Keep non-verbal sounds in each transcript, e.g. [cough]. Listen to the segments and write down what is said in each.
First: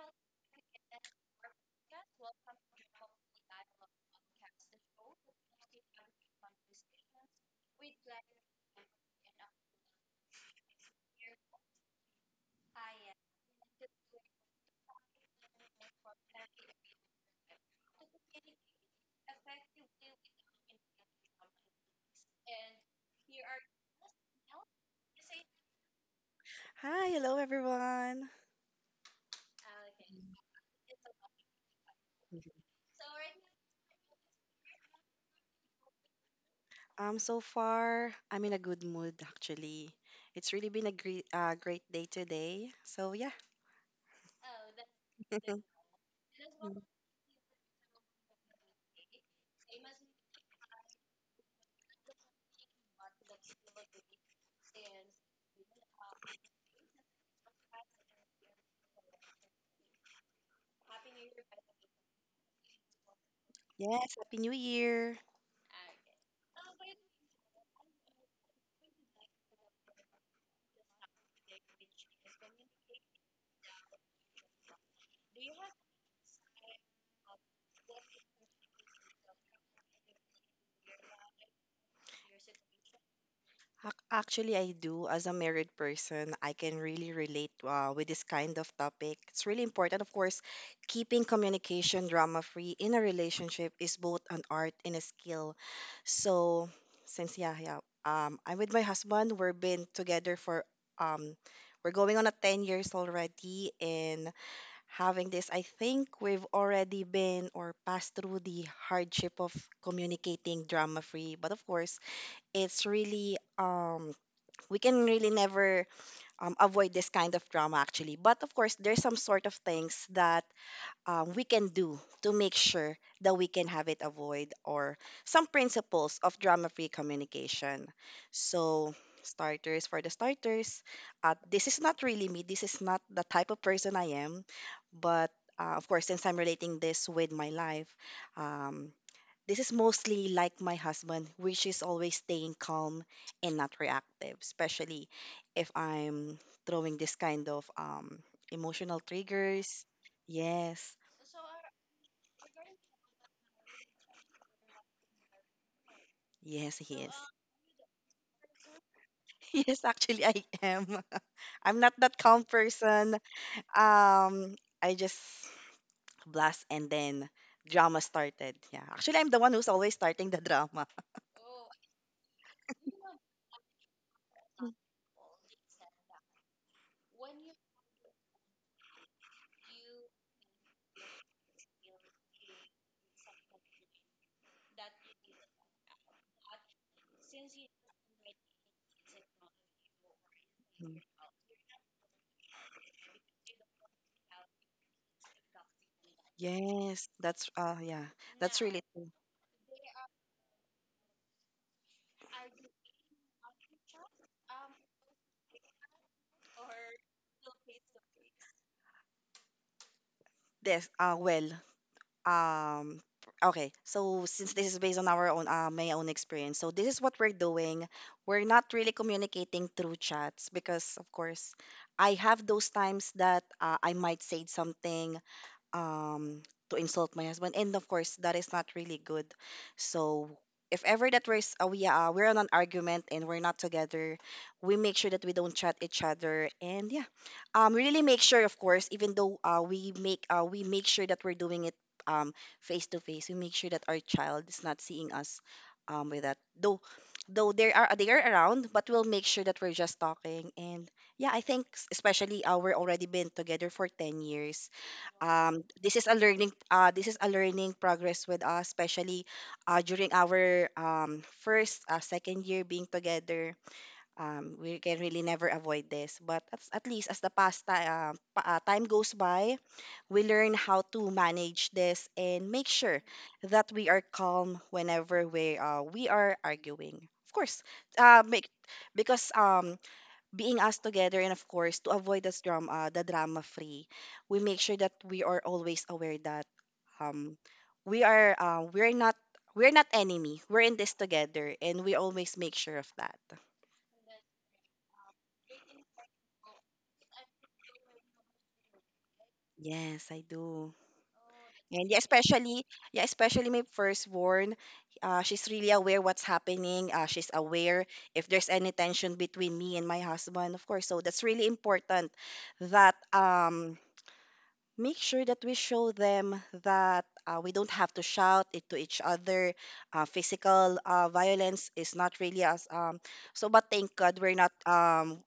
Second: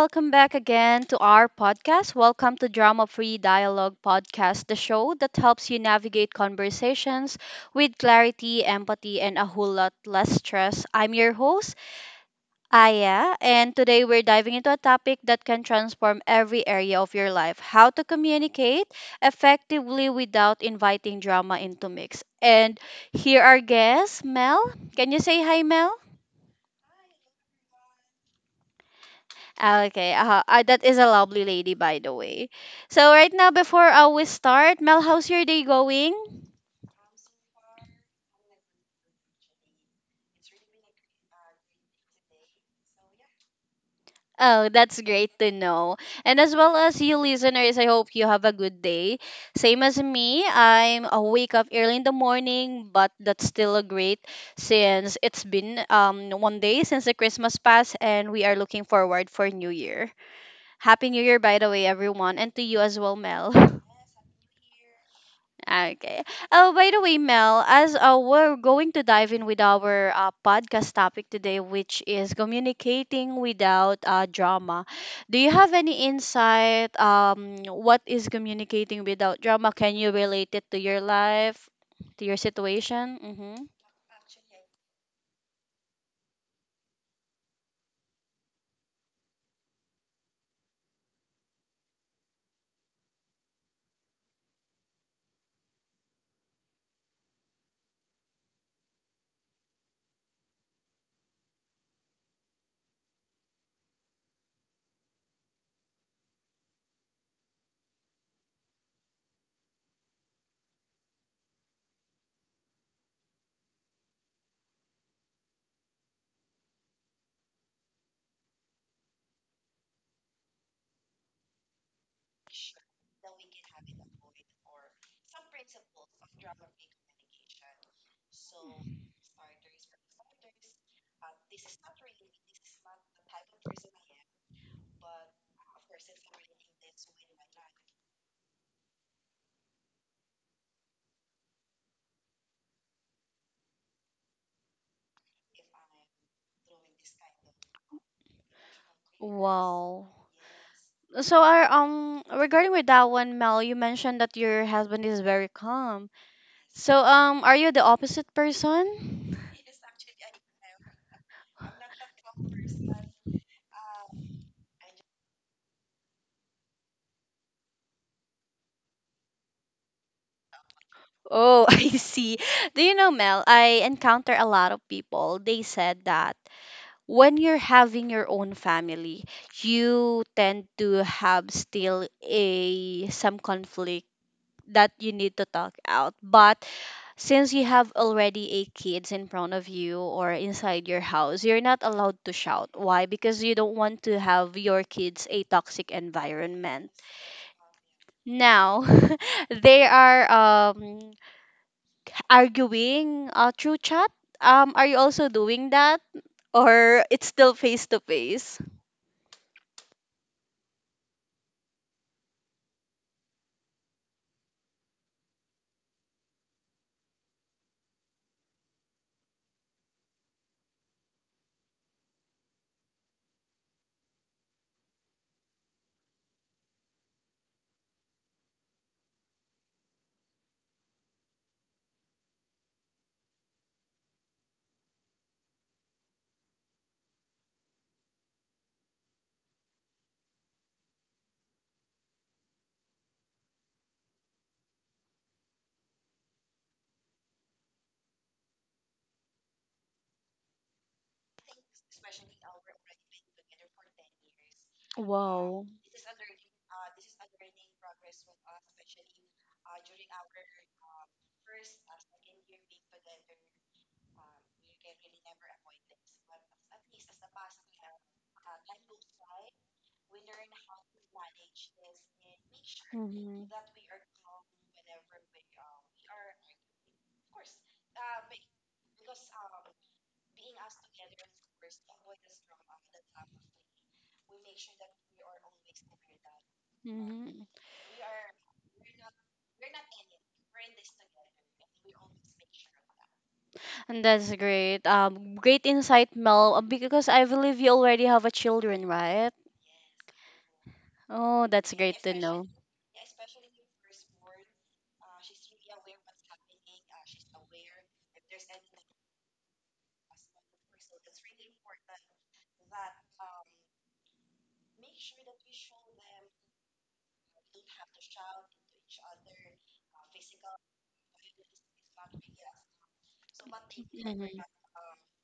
welcome back again to our podcast. Welcome to Drama Free Dialogue Podcast, the show that helps you navigate conversations with clarity, empathy, and a whole lot less stress. I'm your host, Aya, and today we're diving into a topic that can transform every area of your life, how to communicate effectively without inviting drama into mix. And here are guests, Mel. Can you say hi, Mel? Hi, hello everyone. Okay, that is a lovely lady, by the way. So right now, before we start, Mel, how's your day going? So far, I'm in a good mood actually. It's really been a great day today. So yeah. Oh, that's great to [laughs] know. And as well Mm. as you listeners, I hope you have a good day. Same as me, I'm awake up early in the morning, but that's still a great since it's been 1 day since the Christmas passed, and we are looking forward for New Year. Happy New Year, by the way, everyone, and to you as well, Mel. [laughs] Yes, happy New Year. Okay. Oh, by the way, Mel, as we're going to dive in with our podcast topic today, which is communicating without drama. Do you have any insight? What is communicating without drama? Can you relate it to your life, to your situation? Mm-hmm. Actually, I do. As a married person, I can really relate with this kind of topic. It's really important. Of course, keeping communication drama free in a relationship is both an art and a skill. So, since, yeah, yeah, I'm with my husband. We've been together for, um, we're going on a 10 years already. And having this, I think we've already been or passed through the hardship of communicating drama free. But of course, it's really, um, we can really never avoid this kind of drama actually, but of course there's some sort of things that we can do to make sure that we can have it avoid or some principles of drama free communication. So, starters for the starters, this is not really me, this is not the type of person I am, but of course, since I'm relating this with my life, um, this is mostly like my husband, which is always staying calm and not reactive, especially if I'm throwing this kind of emotional triggers. Wow. Yes. So, regarding with that one, Mel, you mentioned that your husband is very calm. Yes, So, yes. [laughs] Are you the opposite person? Yes, actually I am. [laughs] I'm not that calm person. Um, I just blast and then drama started. Yeah. Actually, I'm the one who's always starting the [laughs] drama. Oh, [laughs] I see. Do you know, Mel, I encounter a lot of people. They said that when you're having your own family, you tend to have still a some conflict that you need to talk out. But since you have already a kids in front of you or inside Mhm. your house, you're not allowed to shout. Why? Because you don't want to have your kids a toxic environment. Yes, that's yeah. That's really Now, [laughs] they are arguing through chat? Are you also doing that, or it's still face to face? this well. Um okay, so since this is based on our own my own experience, so this is what we're doing. We're not really communicating through chats, because of course I have those times that I might say something um to insult my husband, and of course that is not really good. So if ever that we're on an argument and we're not together, we make sure that we don't chat each other. And yeah, we really make sure, of course, even though we make sure that we're doing it, um face to face, we make sure that our child is not seeing us. With that, though they are, they are around, but we'll make sure that we're just talking. And yeah, I think especially we're already been together for 10 years. Wow. This is a learning this is a learning progress with us, especially during our first second year being together. We can really never avoid this, but at least as the time goes by, we learn how to manage this and make sure Mhm. that we are calm whenever we are arguing. Of course, make because being us together, and of course to avoid this drama, the drama free, we make sure that we are always aware that um Mhm. we are we're not enemy. We're in this together, and we always make sure of that. And that's great. Great insight, Mel. Because I believe you already have a children, right? Yes, I do. Oh, that's And yeah, great to know. Especially my firstborn, she's really aware what's happening. She's aware if there's any tension between me and my husband, of course. So that's really important that make sure that we show them that we don't have to shout it to each other. Physical violence is not really as so, but thank God we're Mhm. not um,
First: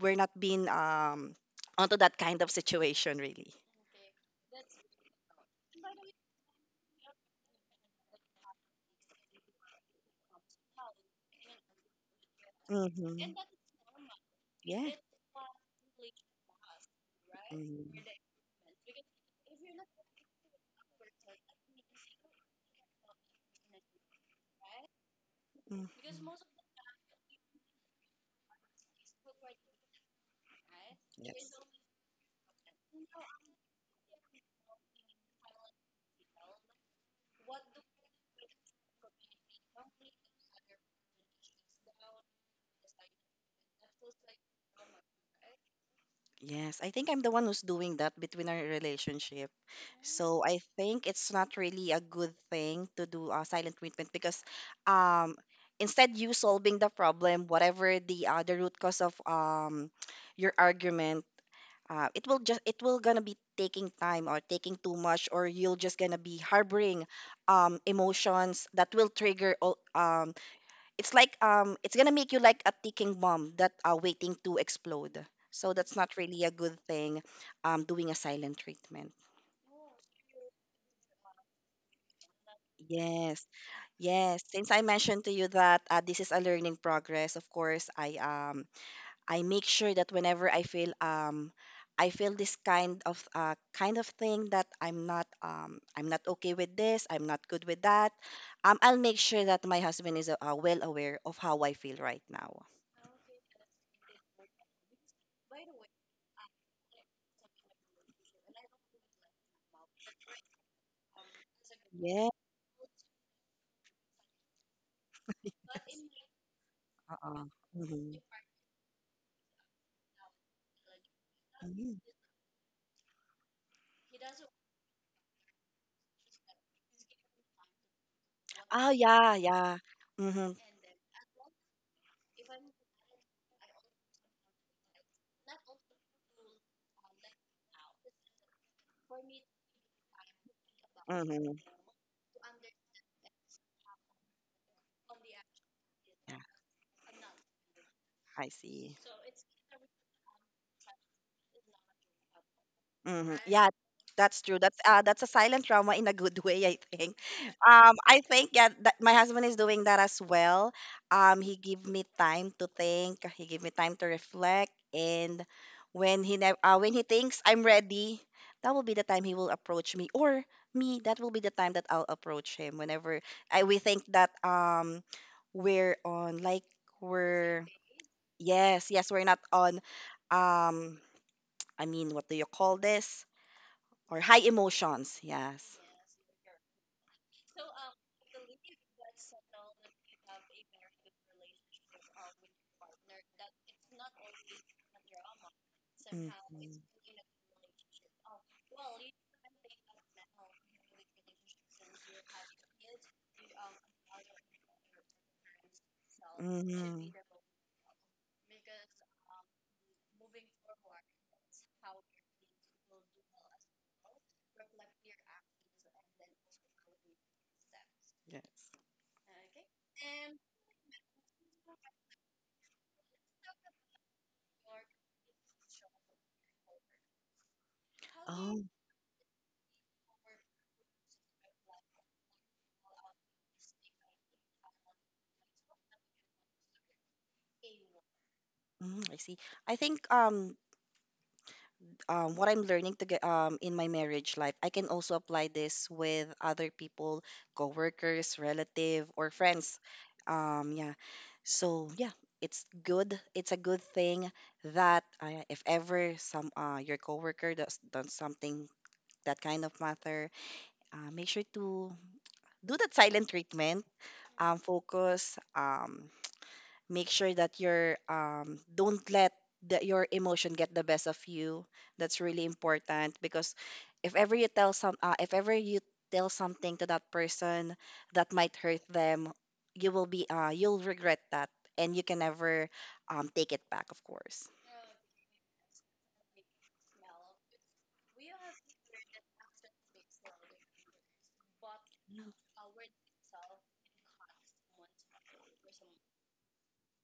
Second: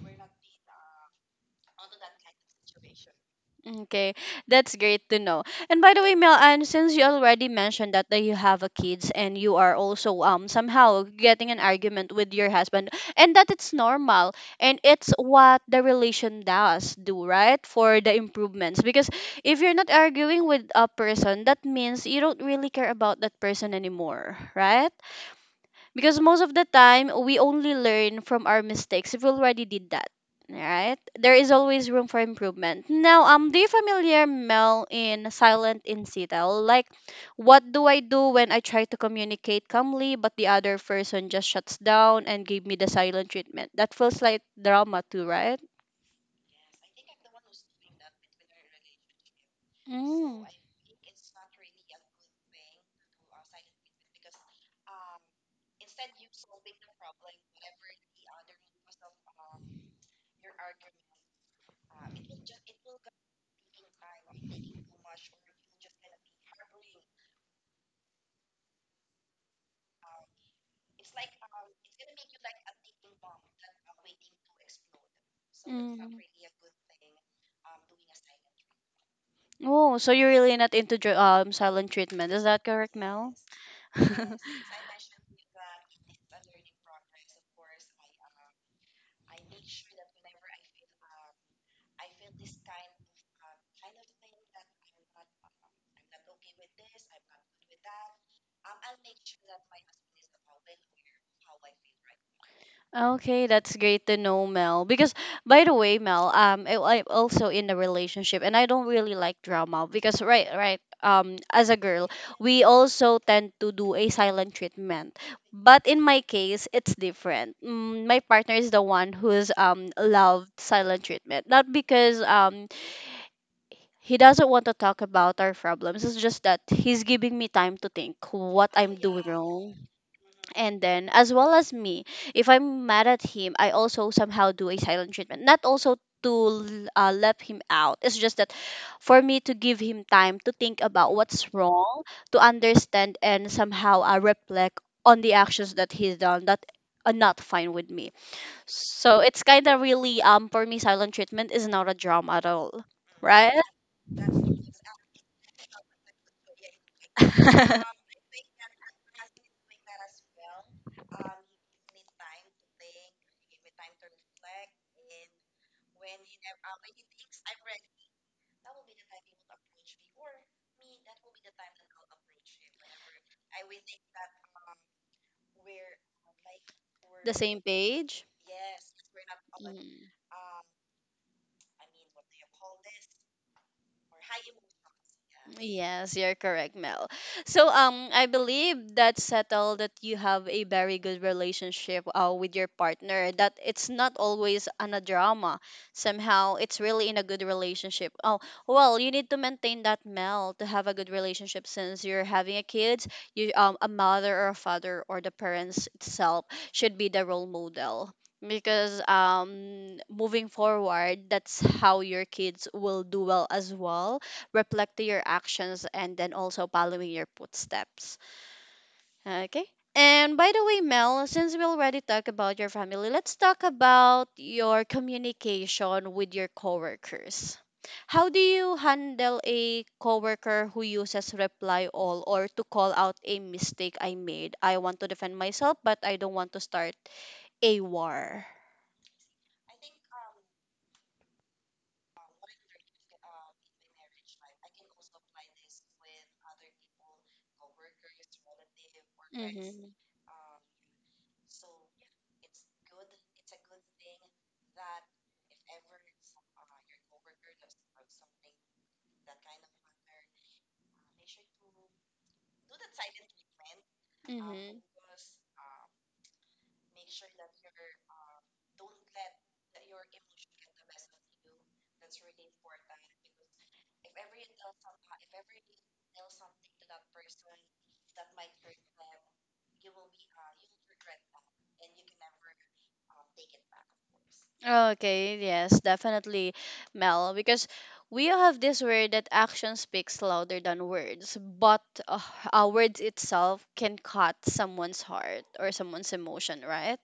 we're not being onto that kind of situation really. Okay, that's great to know. And by the way, Mel, and since you already mentioned that, that you have a kids and you are also somehow getting an argument with your husband, Mm-hmm. and that it's normal and Yeah. it's what the relation does do, right? For the Mm-hmm. improvements, because if you're not arguing with a person, that means you don't really care about that person anymore, right? Because most of the time, we only learn from our mistakes if we already did that. Right? There Yes. is always room for improvement. Now, do you familiar Mel in silent in CTEL? Like, what do I do when I try to communicate calmly, but the other person just shuts down and gave me the silent treatment? That feels like drama too, right? Yes, I think I'm the one who's doing that between our relationship. So Mm. I think it's not really a good thing to do a silent treatment, because um instead you solving the problem, whatever the root cause of your argument, it will gonna be taking time or taking too much, or you'll just gonna be harboring emotions that will trigger all. It's like it's gonna make you like a ticking bomb that are waiting to explode. So that's not Mm. really a good thing, doing a silent treatment. Oh, so you're really not into silent treatment. Is that correct, Mel? Yes, [laughs] yes. Since I mentioned to you that this is a learning progress, of course, I make sure that whenever I feel this kind of thing that I'm not okay with this, I'm not good with that, I'll make sure that my husband is well aware of how I feel right now. Okay, that's great to know, Mel. Because by the way, Mel, I'm also in a relationship, and I don't really like drama because as a girl, Yes. we also tend to do a silent treatment. But in my case, it's Oo, different. Mm, mhm. my partner is the one who's loved silent treatment, not Mm. because he doesn't want to talk about our problems. It's just that he's giving me time to think what Oh, I'm doing yeah, wrong, yeah. Mhm, and then as well as me, if I'm mad at him, I also somehow do a silent treatment, not also to let him out. It's just that for me to give him time to think about mhm. what's wrong, to understand and somehow reflect on the actions that he's Yeah, done that are not fine with me. I see. So it's kind of really, for me, silent treatment is not a drama at all, Hmm. right? Yeah, that's true. That's a silent trauma in a good [laughs] way, I think. [laughs] I think yeah, that my husband is doing that as well. He give me time to think. He give me time to reflect, and when he thinks I'm ready, that will be the time he will approach me, or me. That will be the time that I'll approach him. Whenever I we think that we're on like The same we're page. yes, yes, we're not on Mm. um I mean, what do you call this? — or high emotions. Yes. Yes, you're correct, Mel. So I believe that settled that you have a very good relationship with your partner, that it's not always an a drama. Hmm. Somehow it's really in a good relationship. Oh, well, you need to maintain that Mel to have a good relationship. Since you're having a kid, you a mother or a father or the parents itself should be Mhm. the role model, because moving forward, that's how your kids will do well as well, reflecting your actions, and then also following your footsteps. Yes. Okay. And by the way, Mel, since we already talked about your family, let's talk about your communication with your coworkers. How do Oh, you handle a coworker who uses reply all or to call out a mistake I made? I want to defend myself, but I don't want to start a war. mm, I see. I think what I'm learning to get in my marriage life, I can also apply this with other people, coworkers, relative, or friends. Mm-hmm. Yeah. So yeah, it's good. It's a good thing that if ever some your coworker does something that kind of matter. Make sure to do that silent treatment. Mm-hmm. Focus. Make sure that you're don't let your emotion get the best of you. That's really important, because if ever you tell some, if ever you tell something to that person that might hurt them, you'll regret that, and you can never take it back. Of course. Okay, yes, definitely, Mel, because we have this word that action speaks louder than words, but Mm. Words itself can cut someone's heart or someone's emotion, right?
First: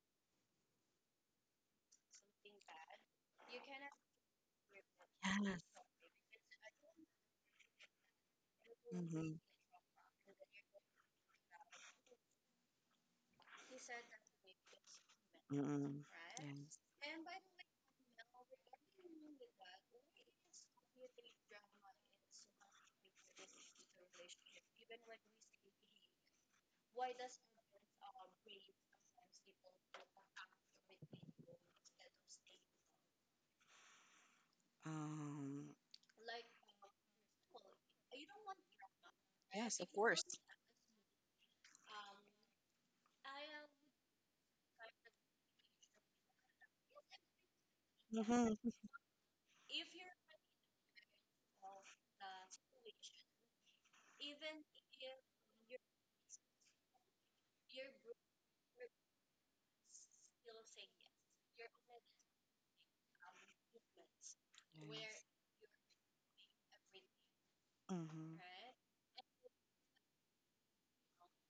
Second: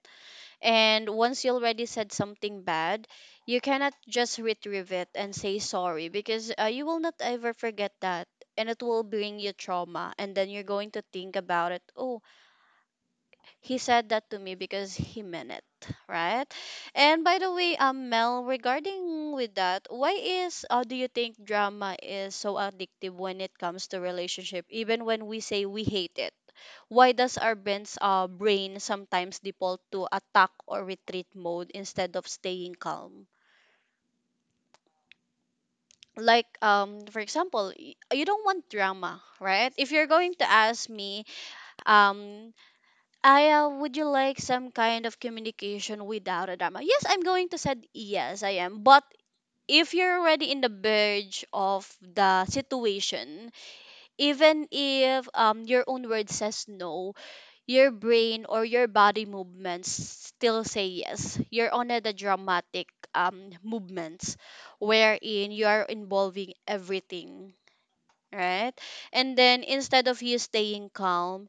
And once you already said something bad, you cannot just retrieve it and say Yes. sorry because you will not ever forget that. And it will Hmm. bring you trauma, and then you're going to think about it. Oh, he said that to me because he meant it, Mm-mm. right? Yes. And by the way, mel, regarding with that, why is do you think drama is so addictive when it comes to relationship even when we say we hate it? Why does our brain sometimes default to attack or retreat mode instead of staying calm? Um, Like for example, you don't want drama, right? yes, of If you're course. going to ask me, um, Aya, would you like some kind of communication without a drama? Yes, I'm going to say yes, Mm-hmm. I Yeah. am. But if you're already in the verge of the situation, even if your own word says no, your brain or your body movements still say yes. You're on the dramatic movements wherein you are involving everything, Mm-hmm. right? And then instead of you staying calm,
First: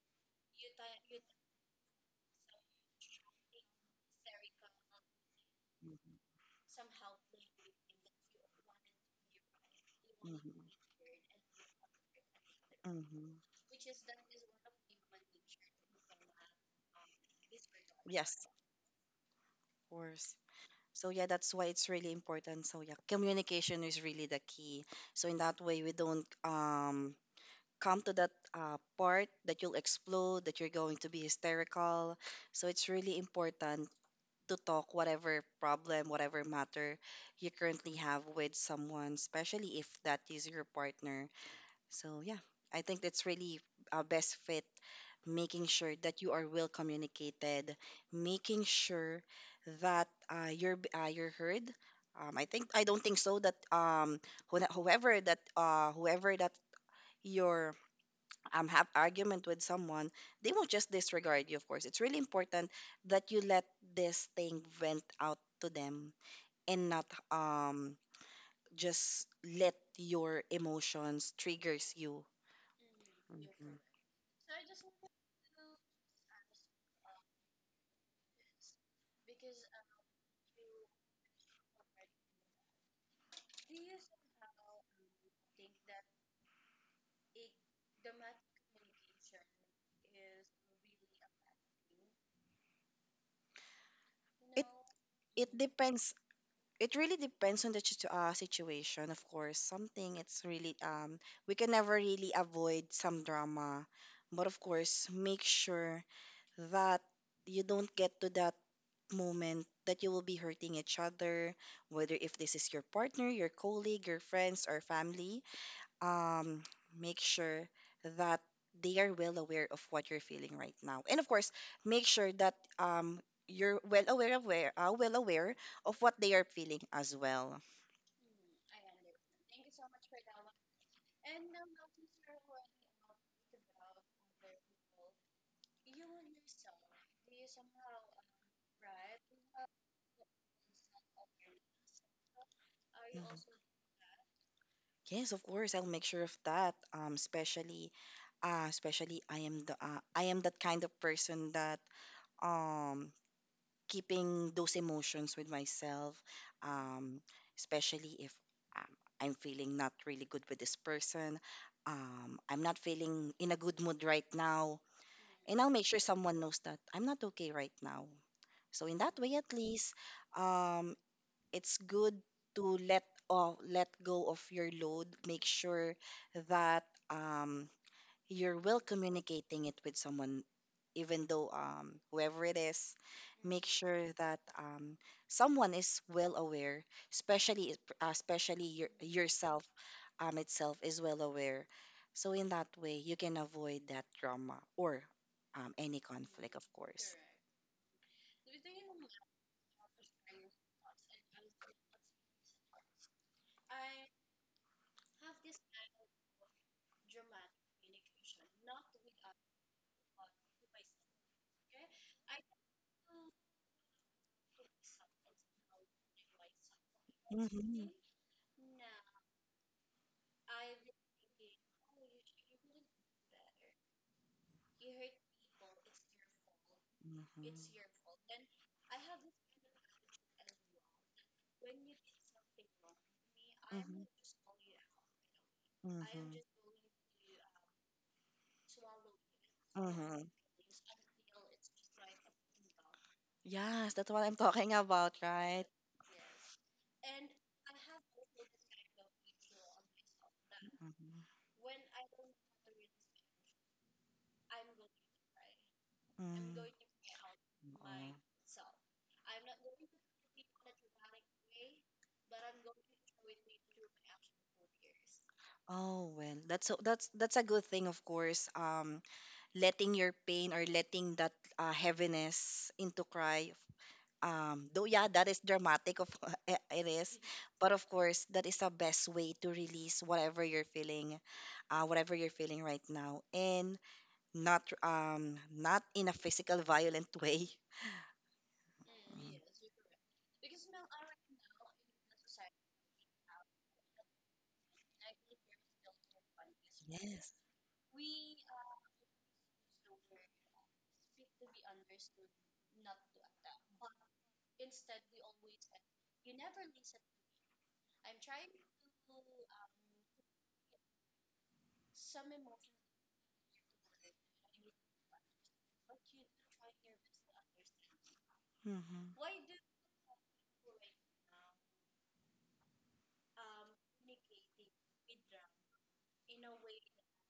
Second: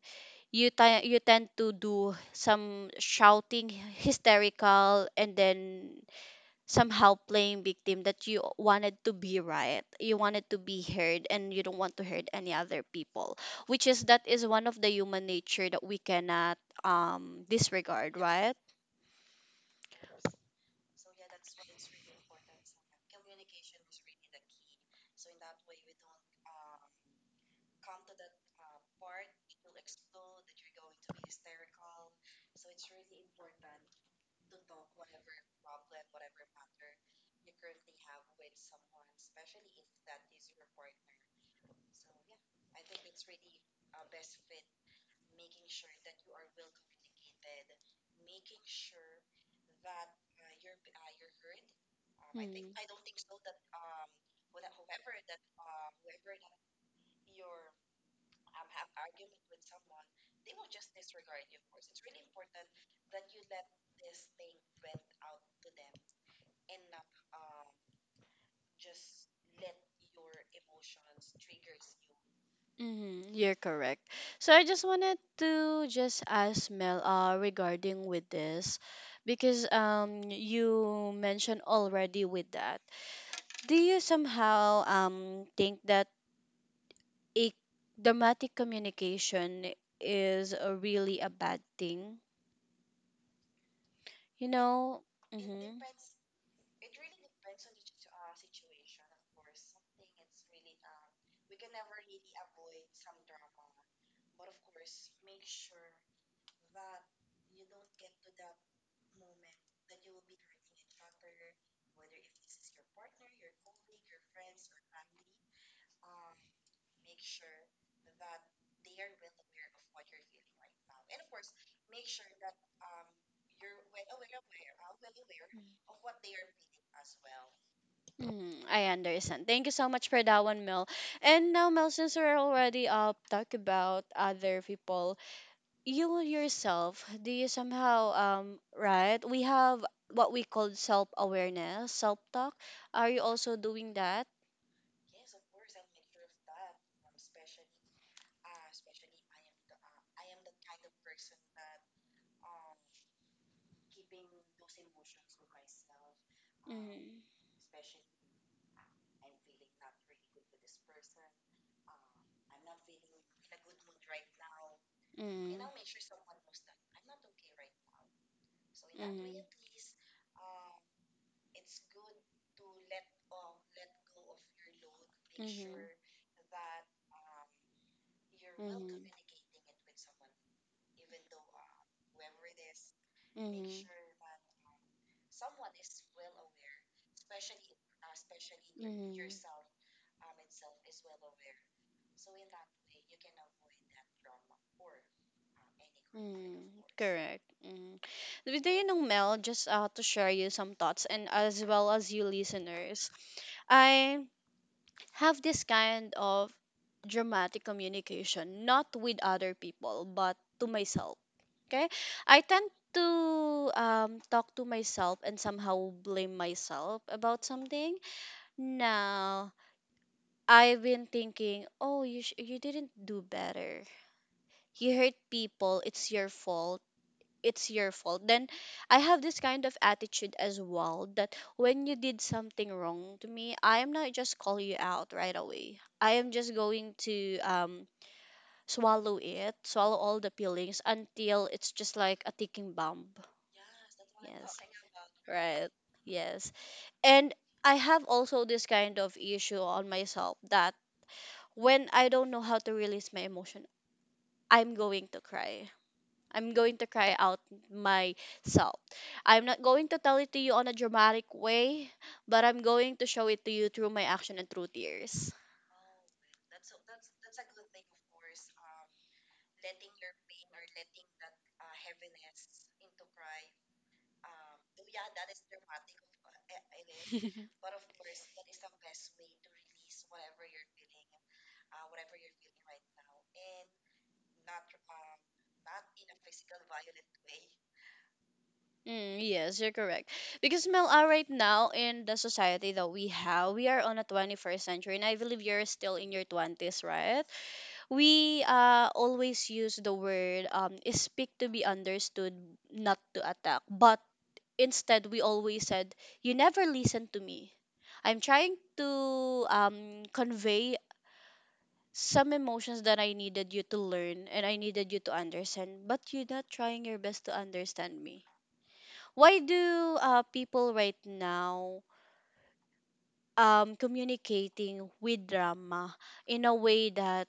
you you tend to do some shouting hysterical, and then Mm-hmm. somehow playing victim, that you wanted to be right, you wanted to be Mm-hmm. heard, and you don't want to hurt any other Mm-hmm. people, which is that is one of the human nature that we cannot disregard, Yes, of right? course. So yeah, that's why it's really important. So yeah, communication is really the key. So in that way, we don't come to that part that you'll explode, that you're going to be hysterical. So it's really important to talk whatever problem, whatever matter you currently have with someone, especially if that is your partner. So yeah, I think that's really a best fit, making sure that you are well communicated, making sure that you're heard. Mm. I don't think so that whoever that your have argument with someone, they won't just disregard you, of course. It's really important that you let this thing vent out to them, and not just let your emotions triggers you. Mm-hmm, you're Mhm. correct. So I just wanted to just ask Mel regarding with this, because you mentioned already with that. Do you somehow think that a dramatic communication is a really a bad thing? You It know? it Mm-hmm. depends. It really depends on the situation, of course. Something it's really we can never really avoid some drama, but of course make sure that you don't get to that moment that you will be hurting each other, whether if this is your partner, your colleague, your friends, or family. um, Make sure that they are well aware of what you're feeling right now, and of course, make sure that you're well aware of well aware of what they are feeling as well. Mm, I understand. Thank you so much for that one, Mel. And now, Mel, since we're already talk about other people, you yourself, do you somehow right, we have what we call self awareness, self talk. Are you Mhm. also doing that? Yes, of course, I'll make sure of that. Especially, I am the I am that kind of person that um keeping those emotions with myself, Mm. um, especially if um, I'm feeling not really good with this person. I'm not feeling in a good mood right now. Mm. And I'll make sure someone knows that I'm not okay right now. So in that way, Mm. at least, um, it's good to let off, let go of your load. Hmm. Make Hmm. sure that um, you're well Hmm. communicating it with someone, even though whoever it is, make Mm. sure that someone is well aware, especially your, yourself itself is well aware, so in that way you can avoid that drama or any conflict, of Mm, course. correct. Mm. With you know, Mel, just to share you some thoughts, and as well as you listeners, I have this kind of dramatic communication, not with other people, but to myself. Okay, I tend to talk to myself and somehow blame myself about Mhm. something. Now I've been thinking, oh, you didn't do better. You hurt people. It's your fault Mhm. Mhm. it's your fault Then I have this kind of attitude as well that when you did something wrong to me, I am not just call you out right away. I am Mhm. just going to swallow it, swallow all Hmm. the feelings until it's just like a ticking bomb. Yes, that's what I'm Yes, talking about, right. right? Yes. And I have also this kind of issue on myself that Mm-hmm. when I don't know how to release my emotion, I'm going to cry. I'm Mm. going to cry out myself. I'm not going to tell it to you on a dramatic way, but I'm going to show it to you through my action and through tears. Oh well, that's so that's a good thing, of course. Letting your pain or letting that heaviness into cry. Though yeah, that is dramatic. Of [laughs] eh, it is, [laughs] but of course, that is the best way to release whatever you're feeling right now. And not not in a physical violent way. Mm, Mm. yes, you're correct. Because Mel, right now in the society that we have, we are on a 21st century, and I believe you're still in your 20s, right? Yes. We always use the word, speak to be understood, not to attack. But instead, we always said, you never listen to me. I'm trying to convey some emotions that I needed you to learn and I needed you to understand, but you're not trying your best to understand me. Mm-hmm. Why do people right now communicating with drama in a way that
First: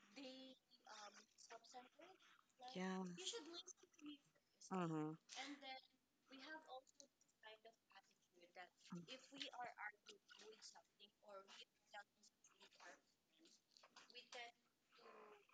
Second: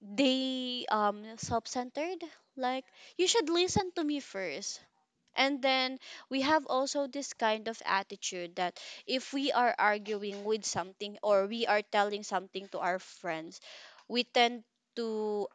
they self-centered? Like Yeah. you should listen to me first. Mm-hmm. Mm-hmm. And then we have also this kind of attitude that if we are arguing with something or we are telling something to our friends, we tend to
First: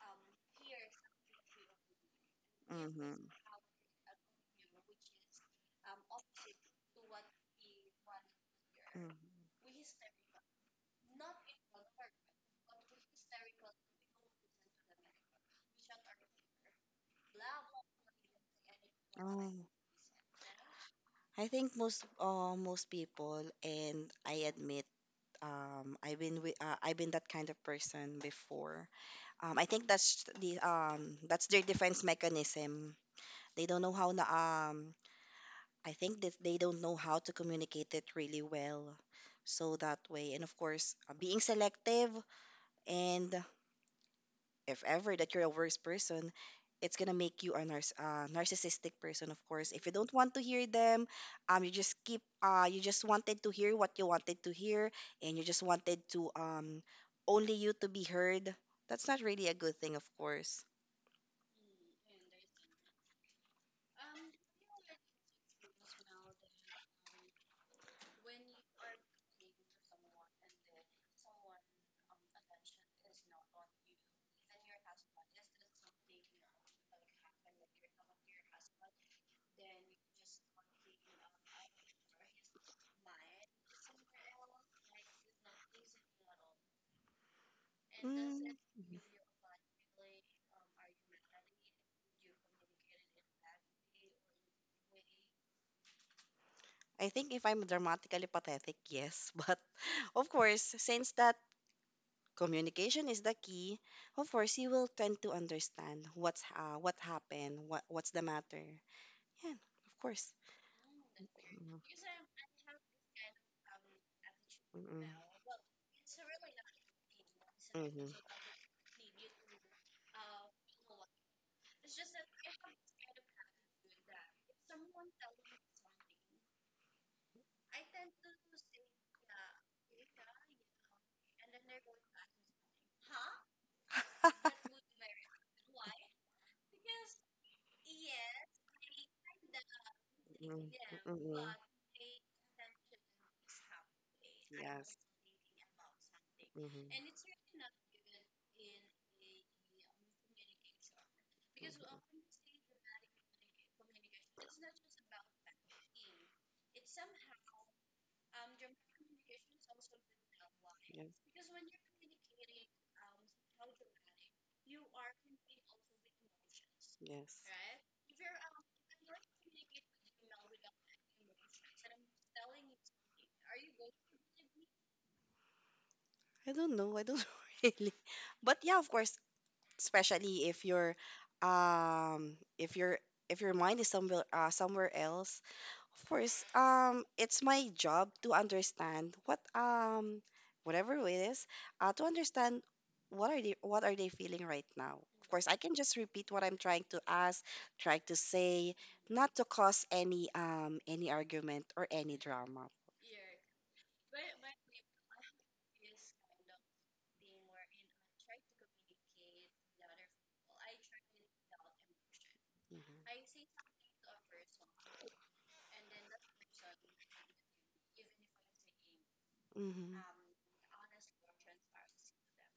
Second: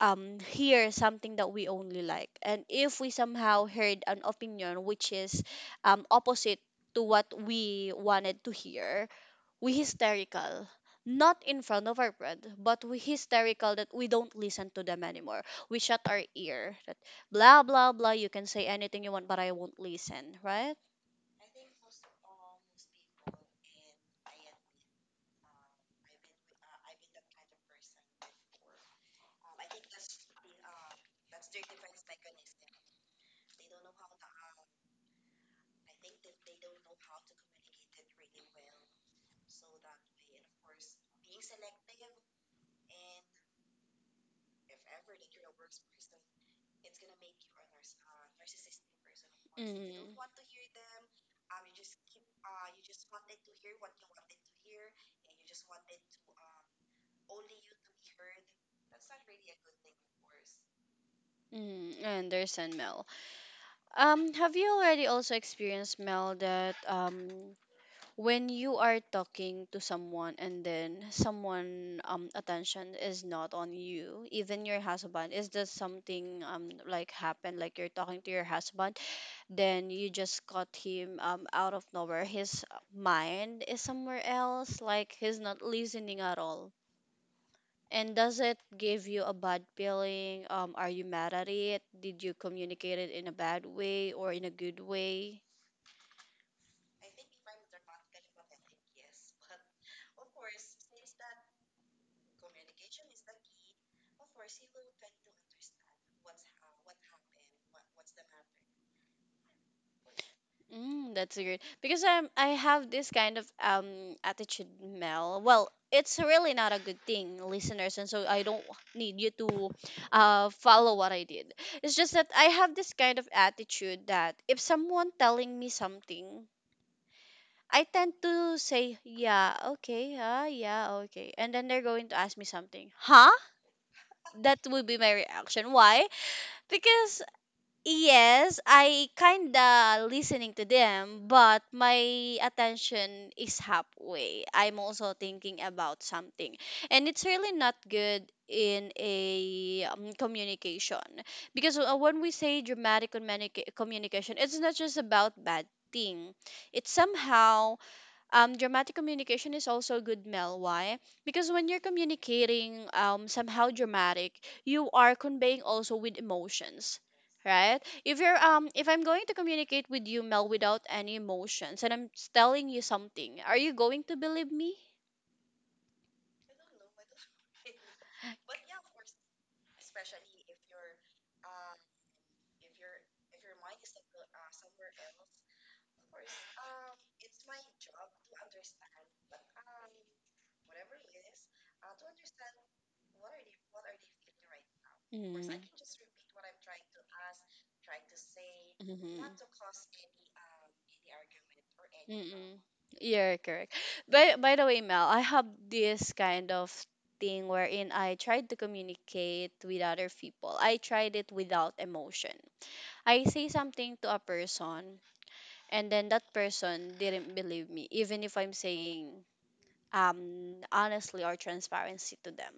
hear something that we only like. And if we somehow heard an opinion which is opposite to what we wanted to hear, Mm-hmm. we hysterical not in front of our friend, but we hysterical that we don't listen to them anymore. We shut our ear that blah blah blah, you can say anything you want, but I Um, won't listen, right? I think most people, and I admit, I've been that kind of person before. I think that's the that's their defense mechanism. They don't know how. Um, I think that they don't know how to communicate it really well. So that way, and of course, being selective, and if ever that you're a worse person, it's gonna make you a narcissistic person. Of course, if you don't Mm. want to hear them, you just keep. You just wanted to hear what you wanted to hear, and you just wanted to only you to be heard. That's not really a good thing, of course. Mm, I understand, Mel. Have you already also experienced, Mel, that when you are talking to someone and then someone attention is not on you, even your husband, is this something like happened? Like you're talking to your husband, then you just caught him out of nowhere. His mind is somewhere else, like he's not listening at all. And does it Mm. give you a bad feeling? Are you mad at it? Did you communicate it in a bad way or in a good way? I think if I'm dramatically pathetic, yes. [laughs] But of course, since that communication is the key, of course you will tend to understand what happened, what's the matter. Yeah, of course. Mm, Mm-mm. that's great because I have this kind of attitude, Mm-mm. Mel. Well, it's really not a good thing, [laughs] listeners, and Mm-mm. so I don't need you to follow what I did. It's just that I have this kind of attitude that if someone telling me something, I tend to say yeah, okay, ah, yeah, okay, and then they're going to ask me something, huh? That would be my reaction. Why? Because yes, I kinda listening to them, but my attention is halfway. I'm Yes. also thinking about something, and it's really not good in a communication because when we say hmm dramatic communication, it's not just about bad thing. It's somehow dramatic communication is also good, Mel. Why? Because when you're communicating somehow dramatic, you are conveying also with emotions, Yes, right? yes. If I'm going to communicate with you, Mel, without any emotions, and I'm telling you something, are you going to believe me? I don't know. I don't [laughs] really. But yeah, of course, especially if your um if your mind is somewhere else, course, it's my job to understand whatever it is, to understand what are they feeling right now. Of course, I can just repeat what I'm trying to ask, try to say, Mm-hmm. not to cause any argument or any Mm-mm. drama. You're correct. By the way, Mel, I have this kind of thing wherein I tried to communicate with other people. I tried it without emotion. I say something to a person, and then that person didn't believe me, even if I'm saying Hmm hmm honestly or transparency to them.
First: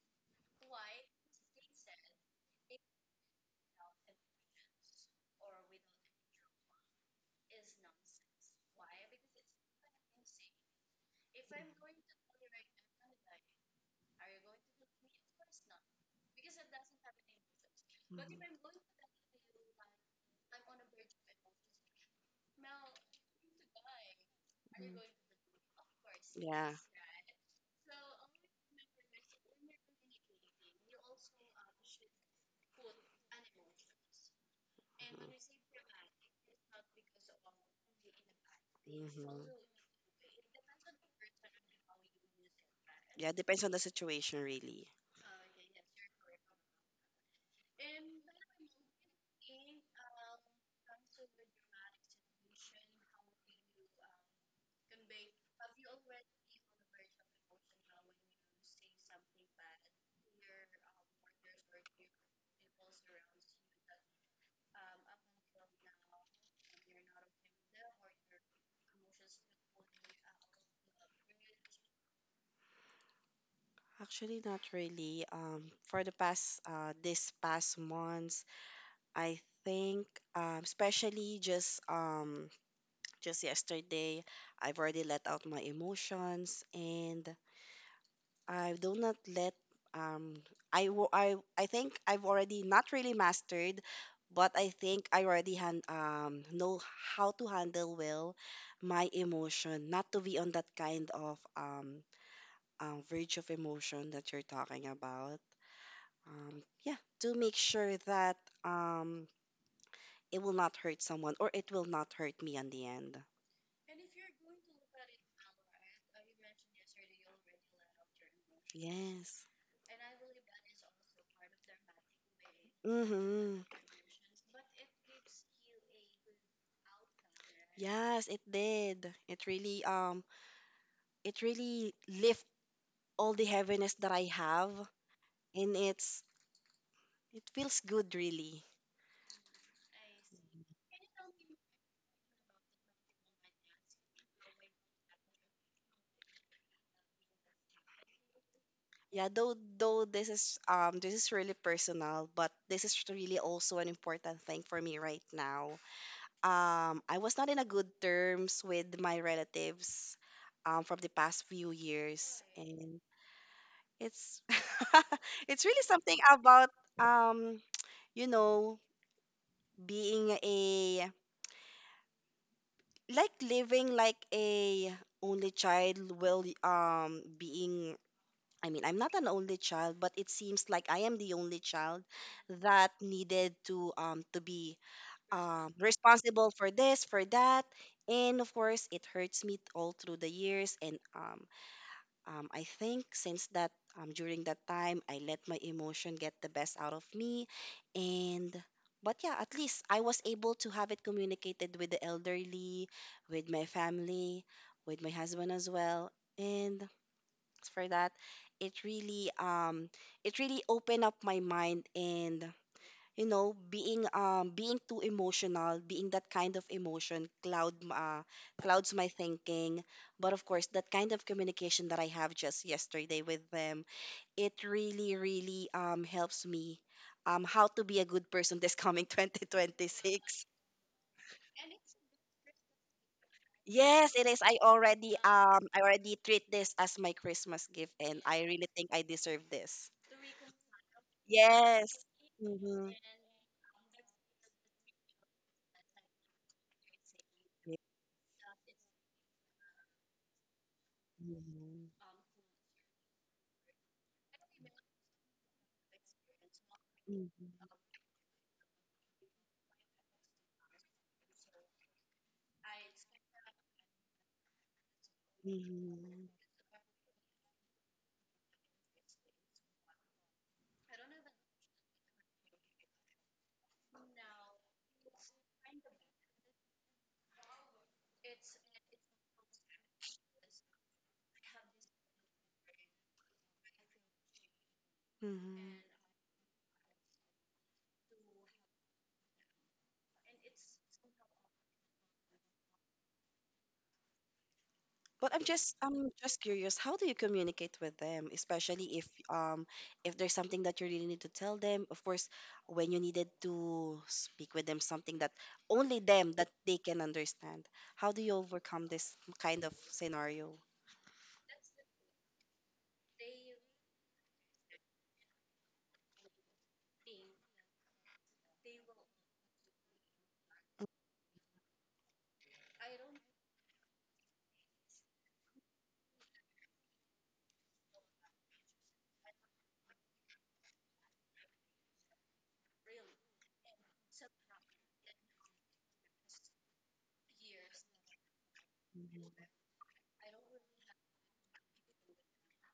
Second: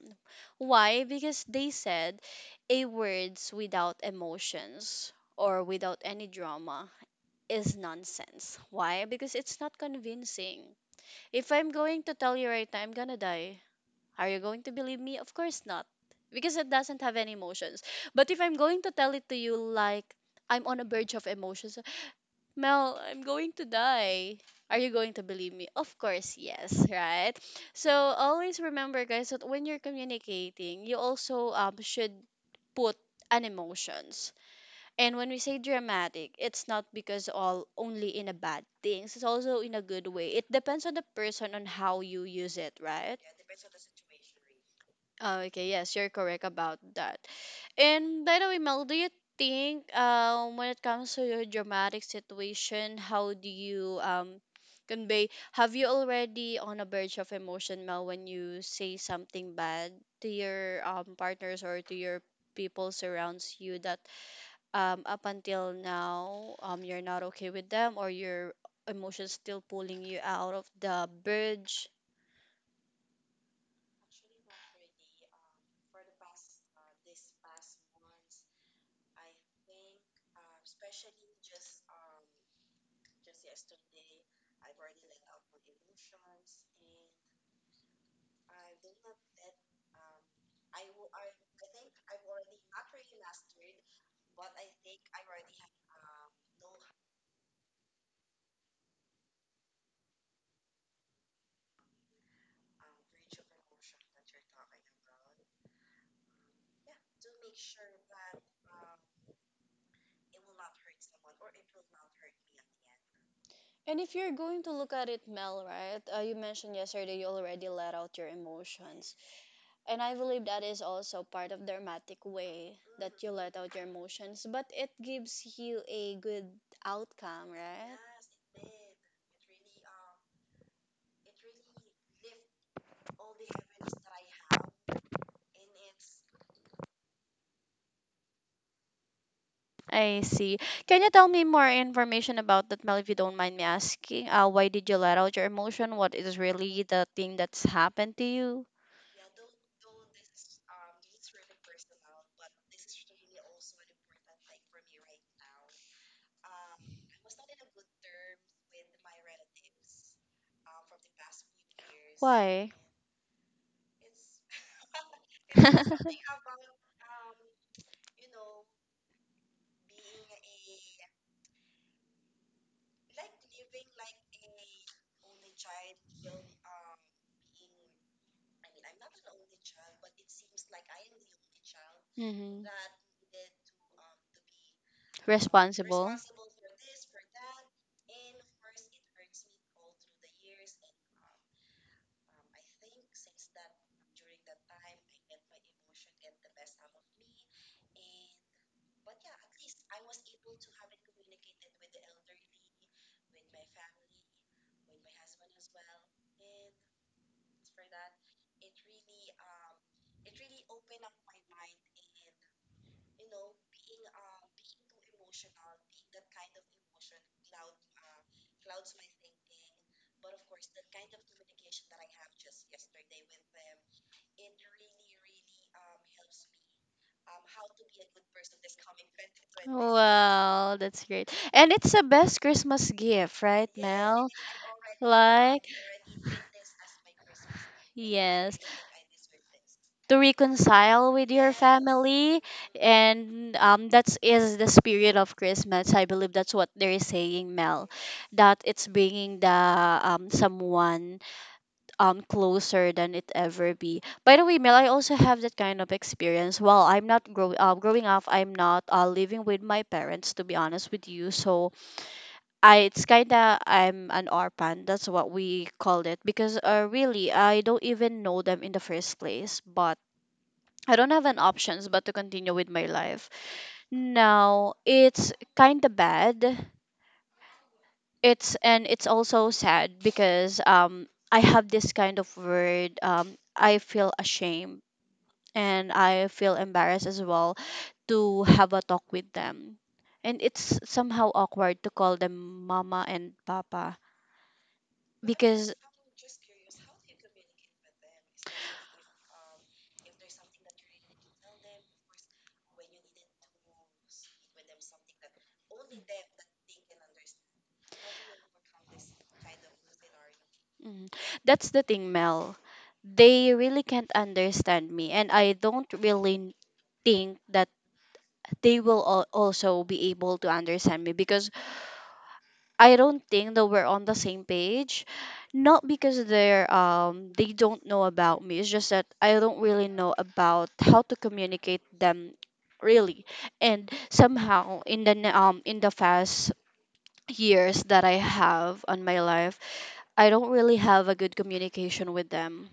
Why? Because they said a words without emotions or without any drama is nonsense. Why? Because it's not convincing. If I'm going to tell you right now I'm gonna die, are you going to believe me? Of course not. Because it doesn't have any emotions. But if I'm going to tell it to you like I'm on a verge of emotions, Mel, I'm going to die. Are you going to believe me? Of course, yes, Yeah. right? So always remember, guys, that when you're communicating, you also should put an emotions, and when we say dramatic, it's not because all only in a bad things. It's Mhm. also in a good way. It depends on the person on how you use it, right? Yeah, depends on the situation, really. Oh, okay, yes, you're correct about that. And by the way, Mel, do you think when it comes to your dramatic situation, how do you convey? Have you already on a verge of emotion, Mel, when you say something bad to your partners or to your people surrounds you that up until now you're not okay with them or your emotions still pulling you out of the bridge? Actually, not really. For the past, this past months, I think, especially just yesterday, I've already let out my emotions, and I do not let um I think I've already not really mastered, but I think I already han know how to handle well my emotion, not to be on that kind of verge of emotion that you're talking about. Yeah, to make sure that um it will not hurt someone or it will not hurt me in the end. And if you're going to look at it, Mel, right, you mentioned yesterday you already let out your emotions, Yes. and I believe that is also part of the dramatic way that you let Mhm. out your emotions, but it gives you a good outcome, Yes, it right? did. It really lift all the heaviness that I have, and it's it feels good really. I see. Can you tell me more information about that, Mel, if you don't mind me asking? Why did you let out your emotion? What is really the thing that's happened to you? Yeah, though this is really personal, but this is really also an important thing for me right now. I was not in a good terms with my relatives from the past few years, Why? and it's [laughs] it's really something [laughs] about um you know being a like living like a only child will being I mean, I'm not an only child, but it seems like I am the only child Mhm. that needed to be Responsible. responsible for this, for that, and of course, it hurts me all through the years. And I think since that during that time, I let my emotion get the best out of me, and but yeah, at least I was able to have it communicated with the elderly, with my family, with my husband as well, and for that. It really um it really opened up my mind and you know being too emotional, being that kind of clouds my thinking. But of course, that kind of communication that I have just yesterday with them, it really really helps me how to be a good person this coming [laughs] 2026. Wow, that's great. And it's the best Christmas gift, right, Yes, it Mel? is. Like, I already [sighs] treat this as my Christmas gift and I yes, really think I deserve this. to reconcile with your Yes. family. Mm-hmm. And that is the spirit of Christmas, I believe that's what they're saying, Mel, that it's bringing the someone closer than it ever be. By the way, Mel, I also have that kind of experience. Well, I'm not growing up, I'm not living with my parents, to be honest with you, so I it's kinda I'm an orphan. That's what we called it Mm-hmm. because really I don't even know them in the first place. But I don't have an options but to continue with my life. Now, it's kind of bad. It's and it's also sad because I have this kind of word, I feel ashamed Mm-hmm. and I feel embarrassed as well to have a talk with them. And it's somehow awkward to call them mama and papa But I'm because just I'm just curious, how do you communicate with them, especially if there's something that you really need to tell them? Of course, when you needed to speak with them something that only them that they can understand. How do you overcome this kind of scenario? Mm. That's the thing, Mel. They really can't understand me, and I don't really think that they will also be able to understand me because I don't think that we're on the same page. Not because they don't know about me. It's just that I don't really know about how to communicate them really. And somehow in the past years that I have on my life, I don't really have a good communication with them.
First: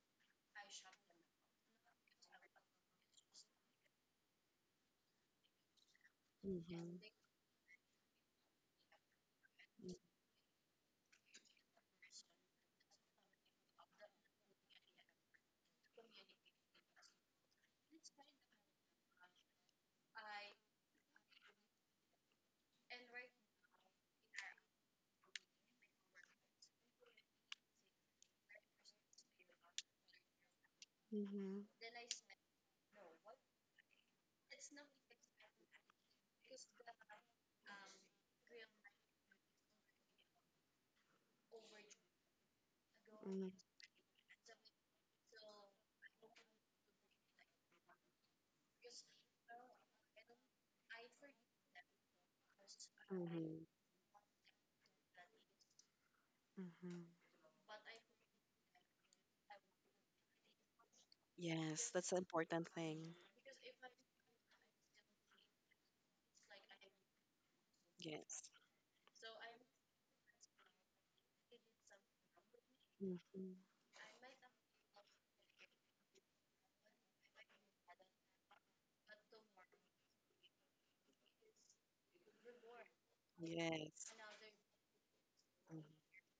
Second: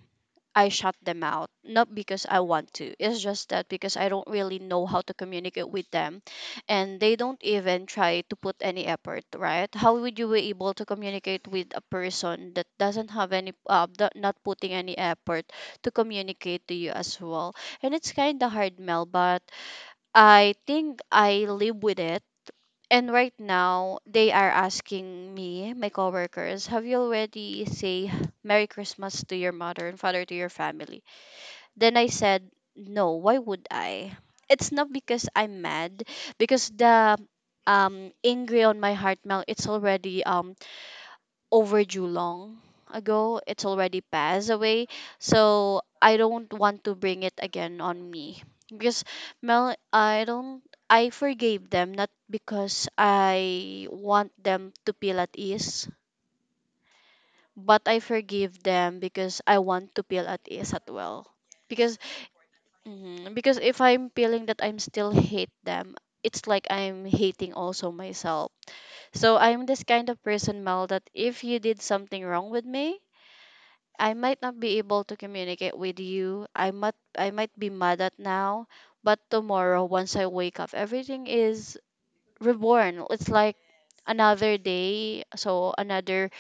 I shut them out, not because I want to. It's just that because I don't really know how to communicate with them, Mm-hmm. and they don't even try to put any effort, right? How would you be able to communicate with a person that doesn't have any, that not putting any effort to communicate to you as well? And it's kind of hard, Mel, but I think I live with it. And right now, they are asking me, my coworkers, have you already say Merry Christmas to your mother and father, to your family? Mm-hmm. Then I said, no, why would I? It's not because I'm mad, because the angry on my heart now it's already overdue long ago. Mm-hmm. It's already passed away. So I don't want to bring it again on me. Because, Mel, I forgave them not because I want them to feel at ease, but I forgive them because I want to feel at ease as well, Yes, because that's an important thing. mhm, because if I'm feeling that I'm still hate them, it's like I'm hating also myself. Yes. So I'm this kind of person, Mel, that if you did something wrong with me, hmm I might not be able to communicate with you. I might be mad at now, but tomorrow once I wake up, everything is reborn. It's like Yes. another day, so another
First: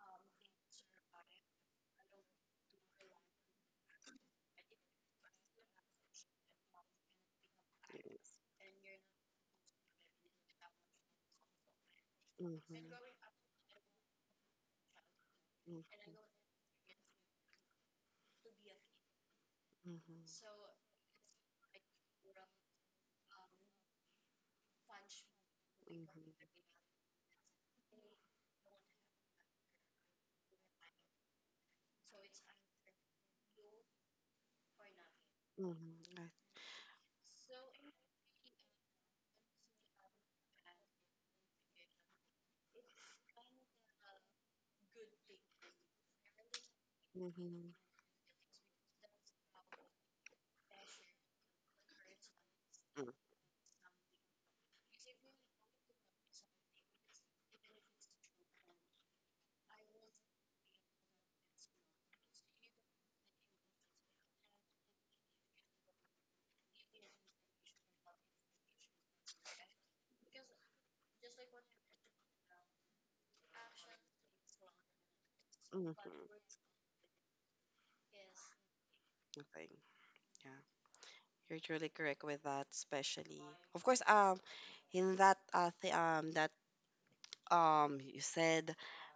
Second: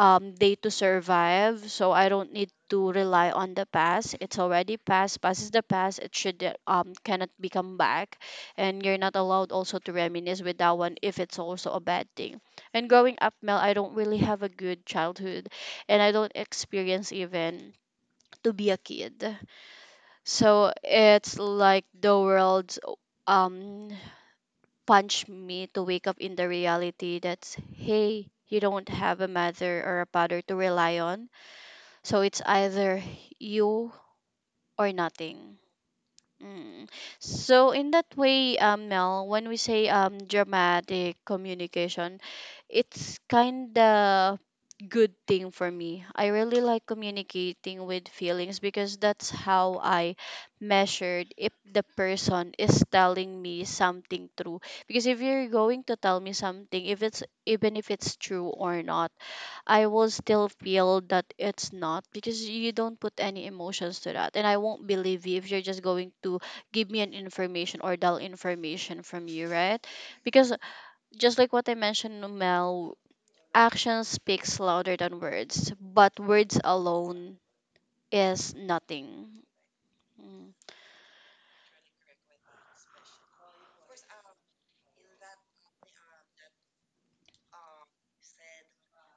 day to survive. So I don't need to rely on the past. It's already past. Past is the past. It should cannot become back, and you're not allowed also to reminisce with that one if it's also a bad thing. hmm And hmm growing up, Mel, I don't really have a good childhood, and I don't experience even to be a kid. hmm So it's like the world's um punch me to wake up in the Mm-hmm. reality that's hey, you don't have a mother or a father to rely on, so it's either you or nothing. Mm-hmm. Mm. So in that way, Mel, when we say dramatic communication, it's kind of good thing for me. I really like communicating with feelings because that's how I measured if the person is telling me something true. Because if you're going to tell me something, if it's even if it's true or not, I will still feel that it's not, because you don't put any emotions to that. And I won't believe you if you're just going to give me an information or dull information from you, right? Because just like what I mentioned, Mel, action speaks louder than words, but words alone is nothing. Nothing. Yeah, you're truly correct with that, especially. Of course, that you said,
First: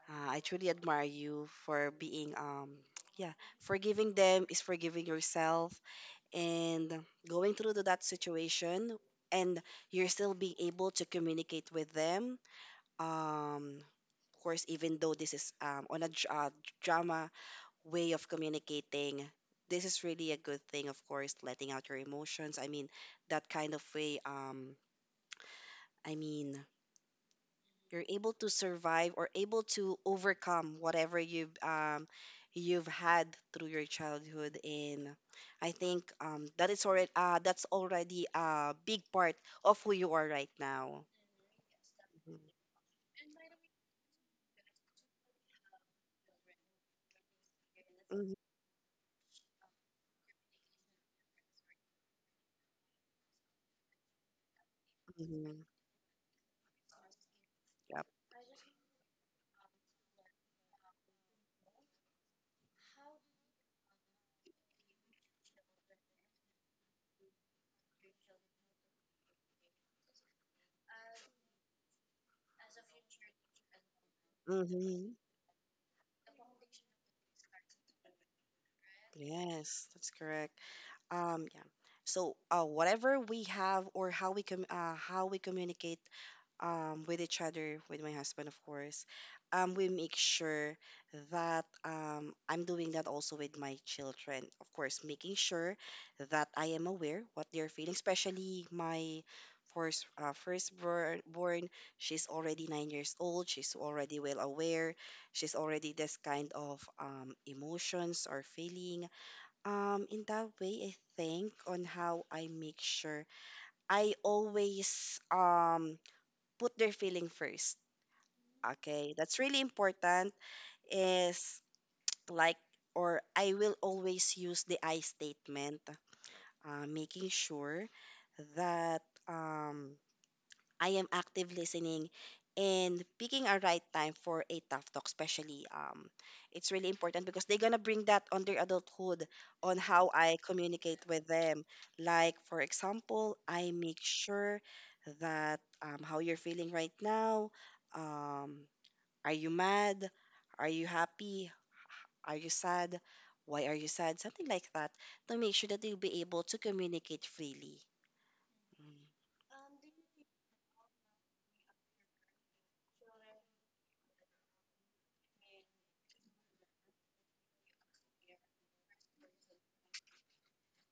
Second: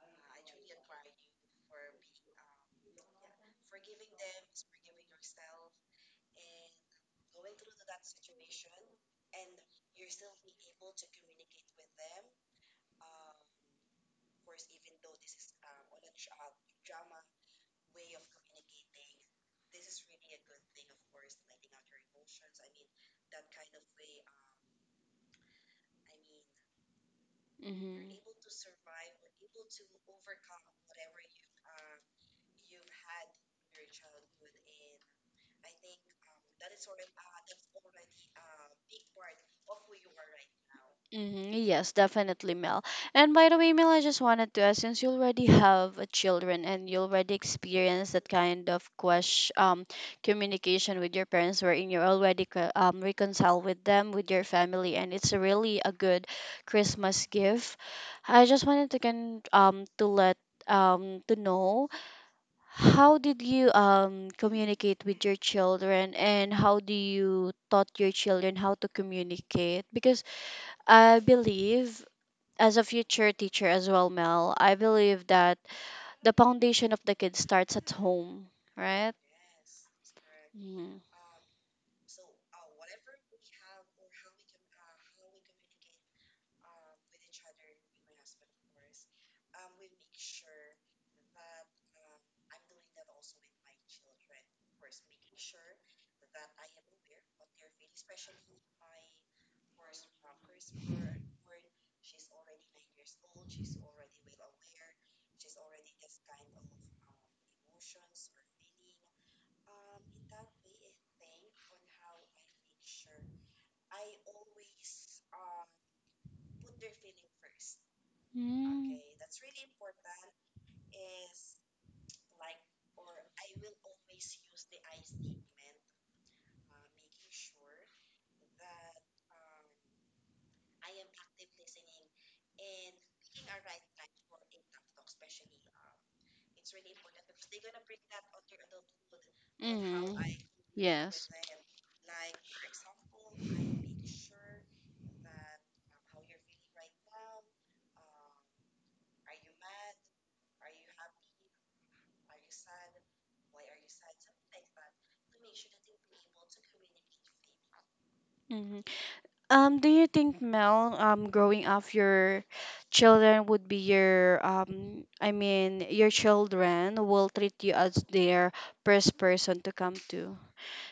I truly admire you for being [tsk] yeah, forgiving them is forgiving yourself. And going through to that situation and you're still being able to communicate with them um of course even though this is on a drama way of communicating, this is really a good thing, of course letting out your emotions. I mean, that kind of way, I mean, you're Mm-hmm. able to survive or able to overcome whatever you've had through your childhood, and I think that's already a big part of who you are right now. Mm-hmm. Yes, Mhm. definitely, Mel. And by the way, Mel, I just wanted to ask, since you already have a children and you already experienced that Mhm, kind of question, communication with your parents, wherein you're already reconciled with them, with your family, and it's mhm. really a good Christmas gift. Yep. I just wanted to can to let to know how did you communicate with your children and how do you taught your children how to communicate, because I believe, as a future teacher as well, Mel, I Mhm. believe that the foundation of the kid starts at home, right? Yes, that's correct. Mm-hmm. Yeah. So, whatever we have or how we communicate with each other, with my husband, of course, we make sure that I'm doing that also with my children. Of course, making sure that I am aware what they're feeling, especially my firstborn born. She's already 9 years old. She's already well aware she's already this kind of emotions or feeling. In that way, I think on how I make sure I always put their feeling first. Okay, that's really important. Is like, or I will always use the I statement, making sure that um, I am active listening and picking a right time for a tough talk, especially. It's really important because they're gonna bring that on their adulthood on how Mm-hmm. I communicate with Yes. them. Like, for example, I make sure that how you're feeling right now. Um, are you mad? Are you happy? Are you sad? Why are you sad? Something like that to make sure that they'll be able to communicate freely. Mm-hmm. Do you think, Mel, growing up, your children would be your, I mean, your children will treat you as their first person to come to?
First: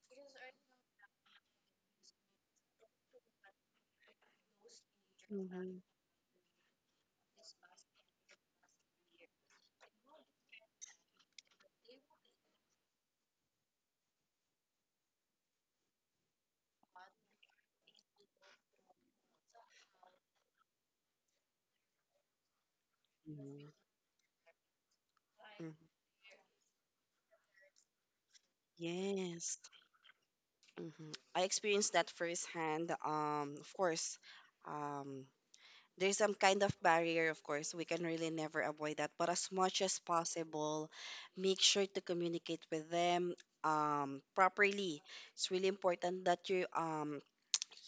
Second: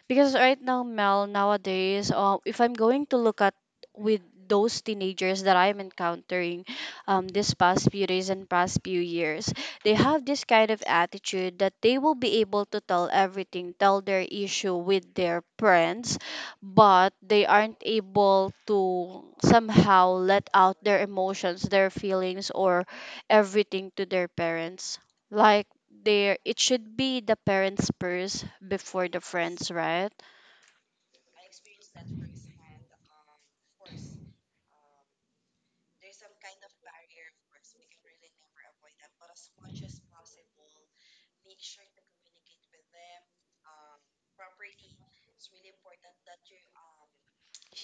Because right now, Mel, nowadays, if I'm going to look at with those teenagers that Mm. I'm encountering this past few days and past few years, they have this kind of attitude that they will be able to tell everything, tell their issue with their friends, but they aren't able to somehow let out their emotions, their feelings, or everything to their parents. Mm, Like there, it should be the parents first before the yes. friends, right? hmm I experienced that firsthand. Of course, um, there's some kind of barrier, of course. We can really never avoid that. But as much as possible, make sure to communicate with them properly. It's really important that you um,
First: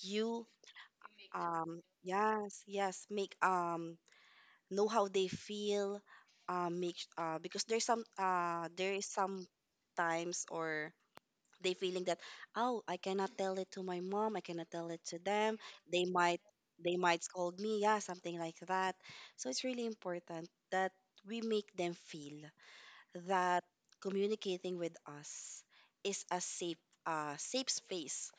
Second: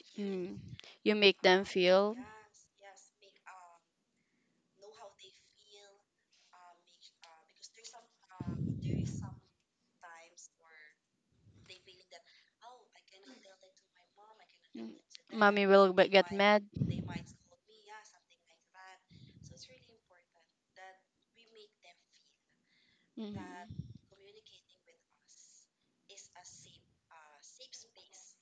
you Mm. You make them feel. yes yes make know how they feel, make because there is some times or they feeling that, oh, I cannot tell it to my mom, I cannot Mm. tell it to them, Mommy will they get might mad. they might scold me, yeah, something like that. So it's really important that we make them feel Mm. that communicating with us is a safe space,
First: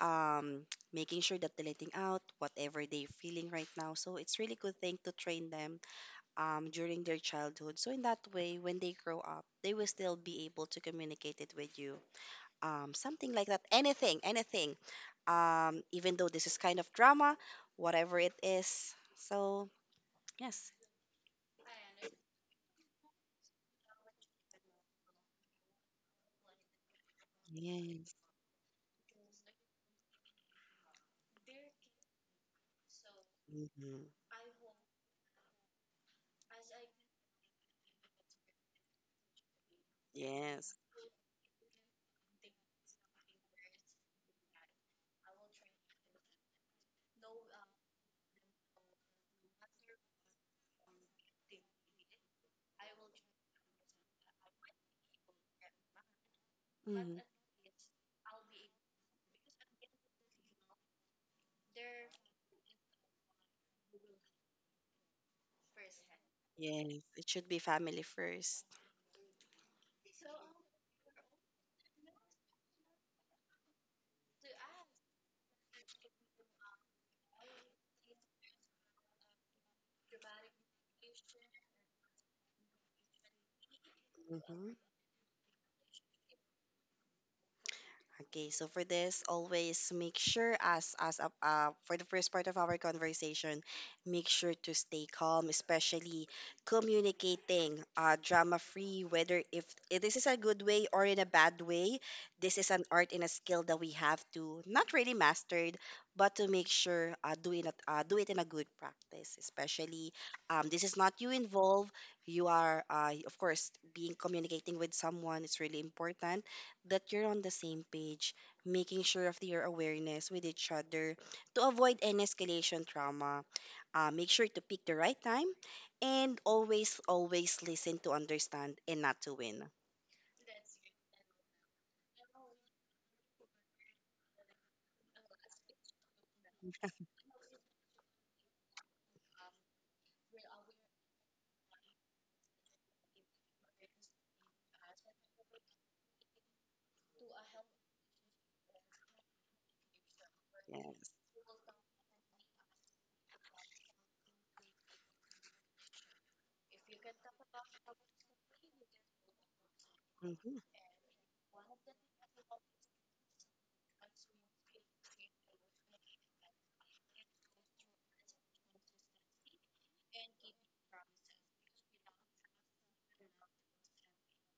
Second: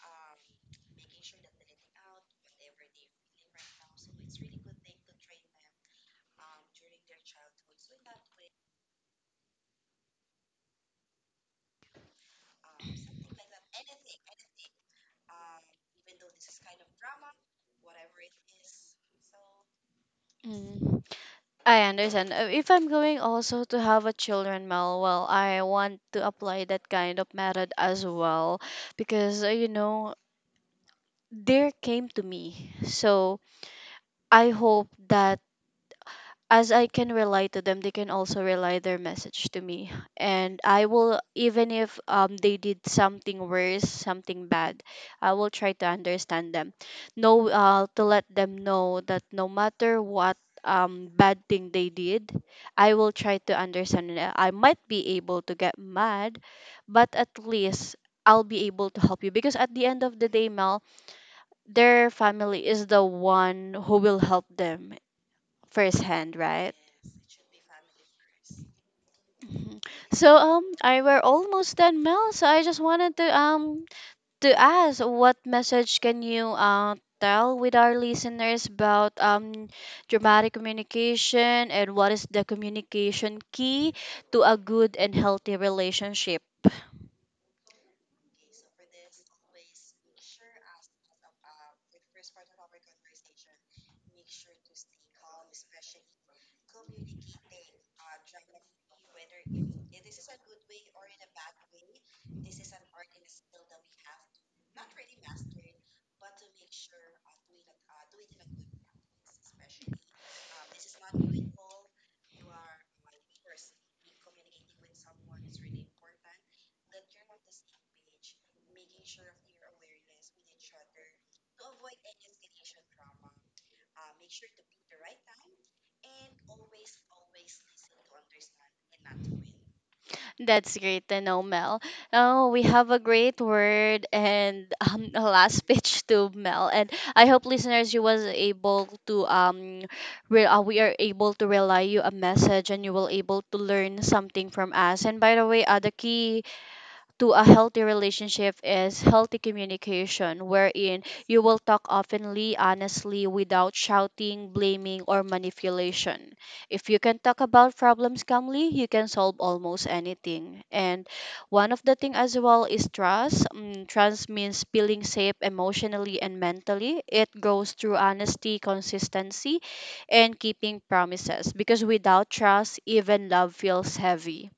um, [tsk] making sure that they're letting out whatever they're feeling right now. So it's really good thing to train them during their childhood, so in that way when they grow up they will still be able to communicate it with you, something like that. Anything, anything. Even though this is kind of drama, whatever it is. So yes, Mm. I understand. If I'm going also to have a children meal, well, I want to apply that kind of method as yes, well because there came to me. So hmm I hope that as I can rely to them, they can also rely their message to me. And yes, I will, even if they did something worse, something bad, I will try to understand them. No, to let them know that no matter what bad thing they did, I will try to understand it. I might be able to get mad, but hmm at least I'll be able to help you because at the end of the day, Mel, their family is the one who will help them firsthand, right? yes. It should be family first. Mhm. So I were almost done, Mel. So I just wanted to to ask, what message can you tell with our listeners about dramatic communication and what is the communication key to a Mm-hmm. good and healthy relationship? Okay, so for this, always make sure, as a for the first part of our conversation, make sure to stay calm, especially communicating drama free, whether if this is a good way or in a bad way, this is an art and a skill that we have to not really mastered, but to make sure do it in a good practice, especially this is not you involved. You are, of course, being communicating with someone. It's really important that you're on the same page, making sure of your awareness with each other to avoid any escalation trauma. Make sure to pick the right time and always, always listen to understand and not to win. That's great to know, Mel. Oh, we have a great word and [laughs] a last pitch to Mel. And I hope listeners, you was able to we are able to relay you a message, and you will able to learn something from us. And by the way, the key to a healthy relationship is healthy communication, wherein Yes. you will talk openly, honestly, without shouting, blaming, or manipulation. If you can talk about problems calmly, you can solve almost anything. Mm-hmm. And one of the thing as well is trust. Mm, trust means feeling safe emotionally and mentally. It grows through honesty, consistency, and keeping promises. Because without trust, even love feels heavy.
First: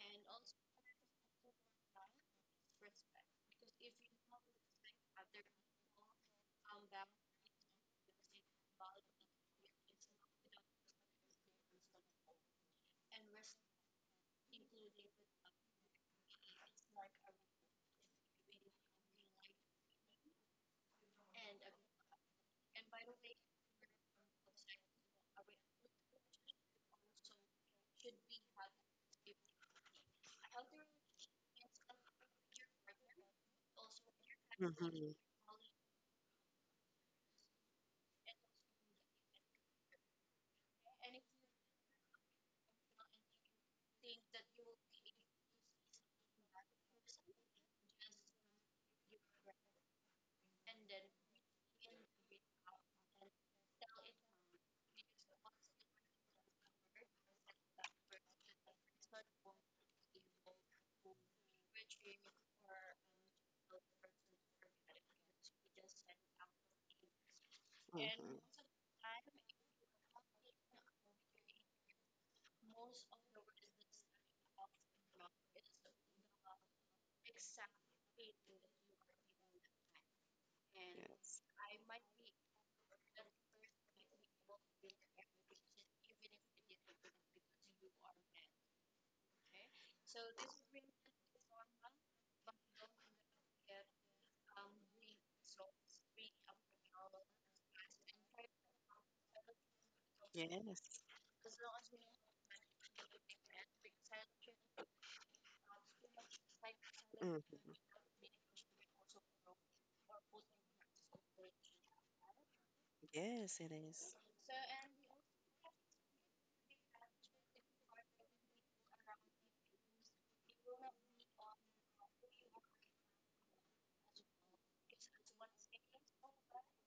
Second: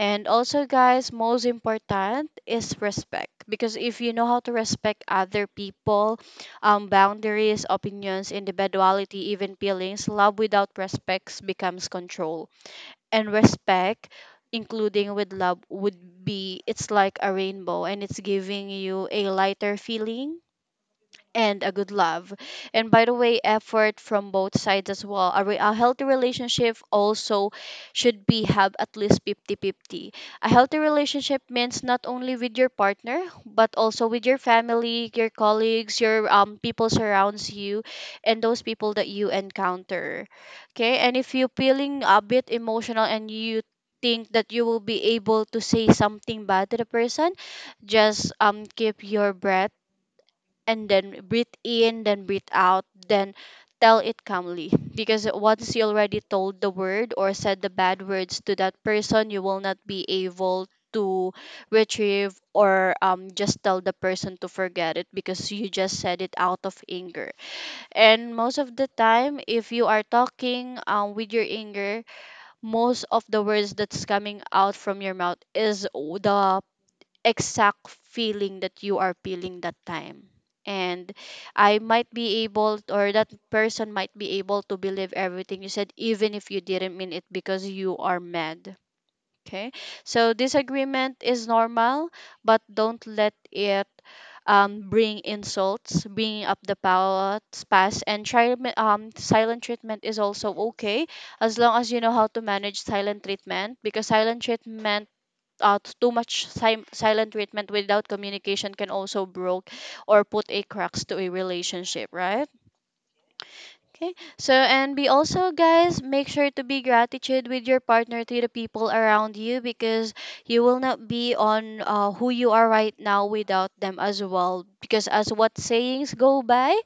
And also, guys, most important is respect because if you know how to respect other people, boundaries, opinions, individuality, even feelings, love without respect becomes control. And respect, including with love, would be it's like a rainbow and it's giving you a lighter feeling and a good love. And by the way, effort from both sides as well. A healthy relationship also should be have at least 50-50. A healthy relationship means not only with your partner, but also with your Mm-hmm. Mm-hmm. family, your colleagues, your people surrounds you, and those people that you encounter. Okay, and if you're feeling a bit emotional and you think that you will be able to say something bad to the person, just keep your breath and then breathe in, then breathe out, then tell it calmly. Because once you already told the word or said the bad words to that person, you will not be able to retrieve or just tell the person to forget it because you just said it out of anger. Yes. And most of the time, if you are talking with your anger, most of the words that's coming out from your mouth is the exact feeling that you are feeling that time and I might be able or that person might be able to believe everything you said even if you didn't mean it because you are mad. Okay. So disagreement is normal, but don't let it bring insults, bringing up the past and try silent treatment is also Yes. okay as long as you know how to manage silent treatment because silent treatment too much silent Mm. treatment without communication can also broke or put a cracks to a relationship, right? Yes, it is. Okay. So, and be also, guys, make sure to be gratitude with your partner to the people around you because you will not be on who you are right now without them as well. Because as what sayings go by,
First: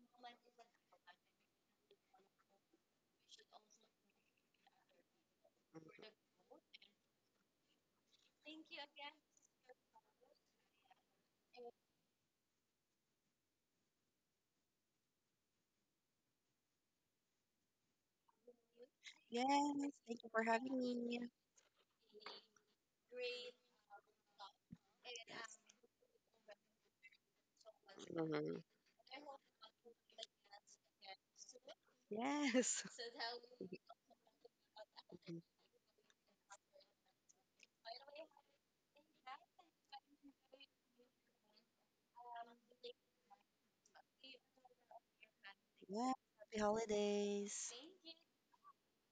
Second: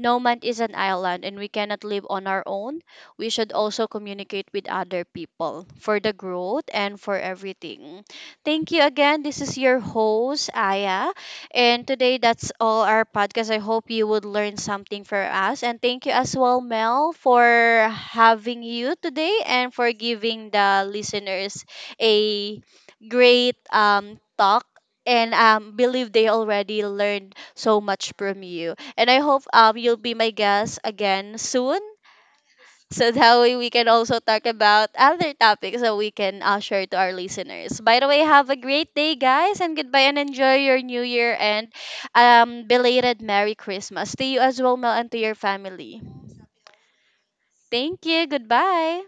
no man is an island and we cannot live on our own. We should also communicate with other people for the growth and for everything. Thank you again. This is your host, Aya. And today, that's all our podcast. I hope you would learn something for us. And thank you as well, Mel, for having you today Yes, and for thank you for giving having the me. listeners a great talk. And believe they already learned so much from Hmm you. And I hope you'll be my guest again soon. Yes. [laughs] So that way we can also talk about other topics that we can share to our listeners. By the way, have a great day, guys, and goodbye, and enjoy your New Year and belated Merry Christmas to you as well, Mel, and to your family. Yeah, happy holidays. Thank you. Goodbye.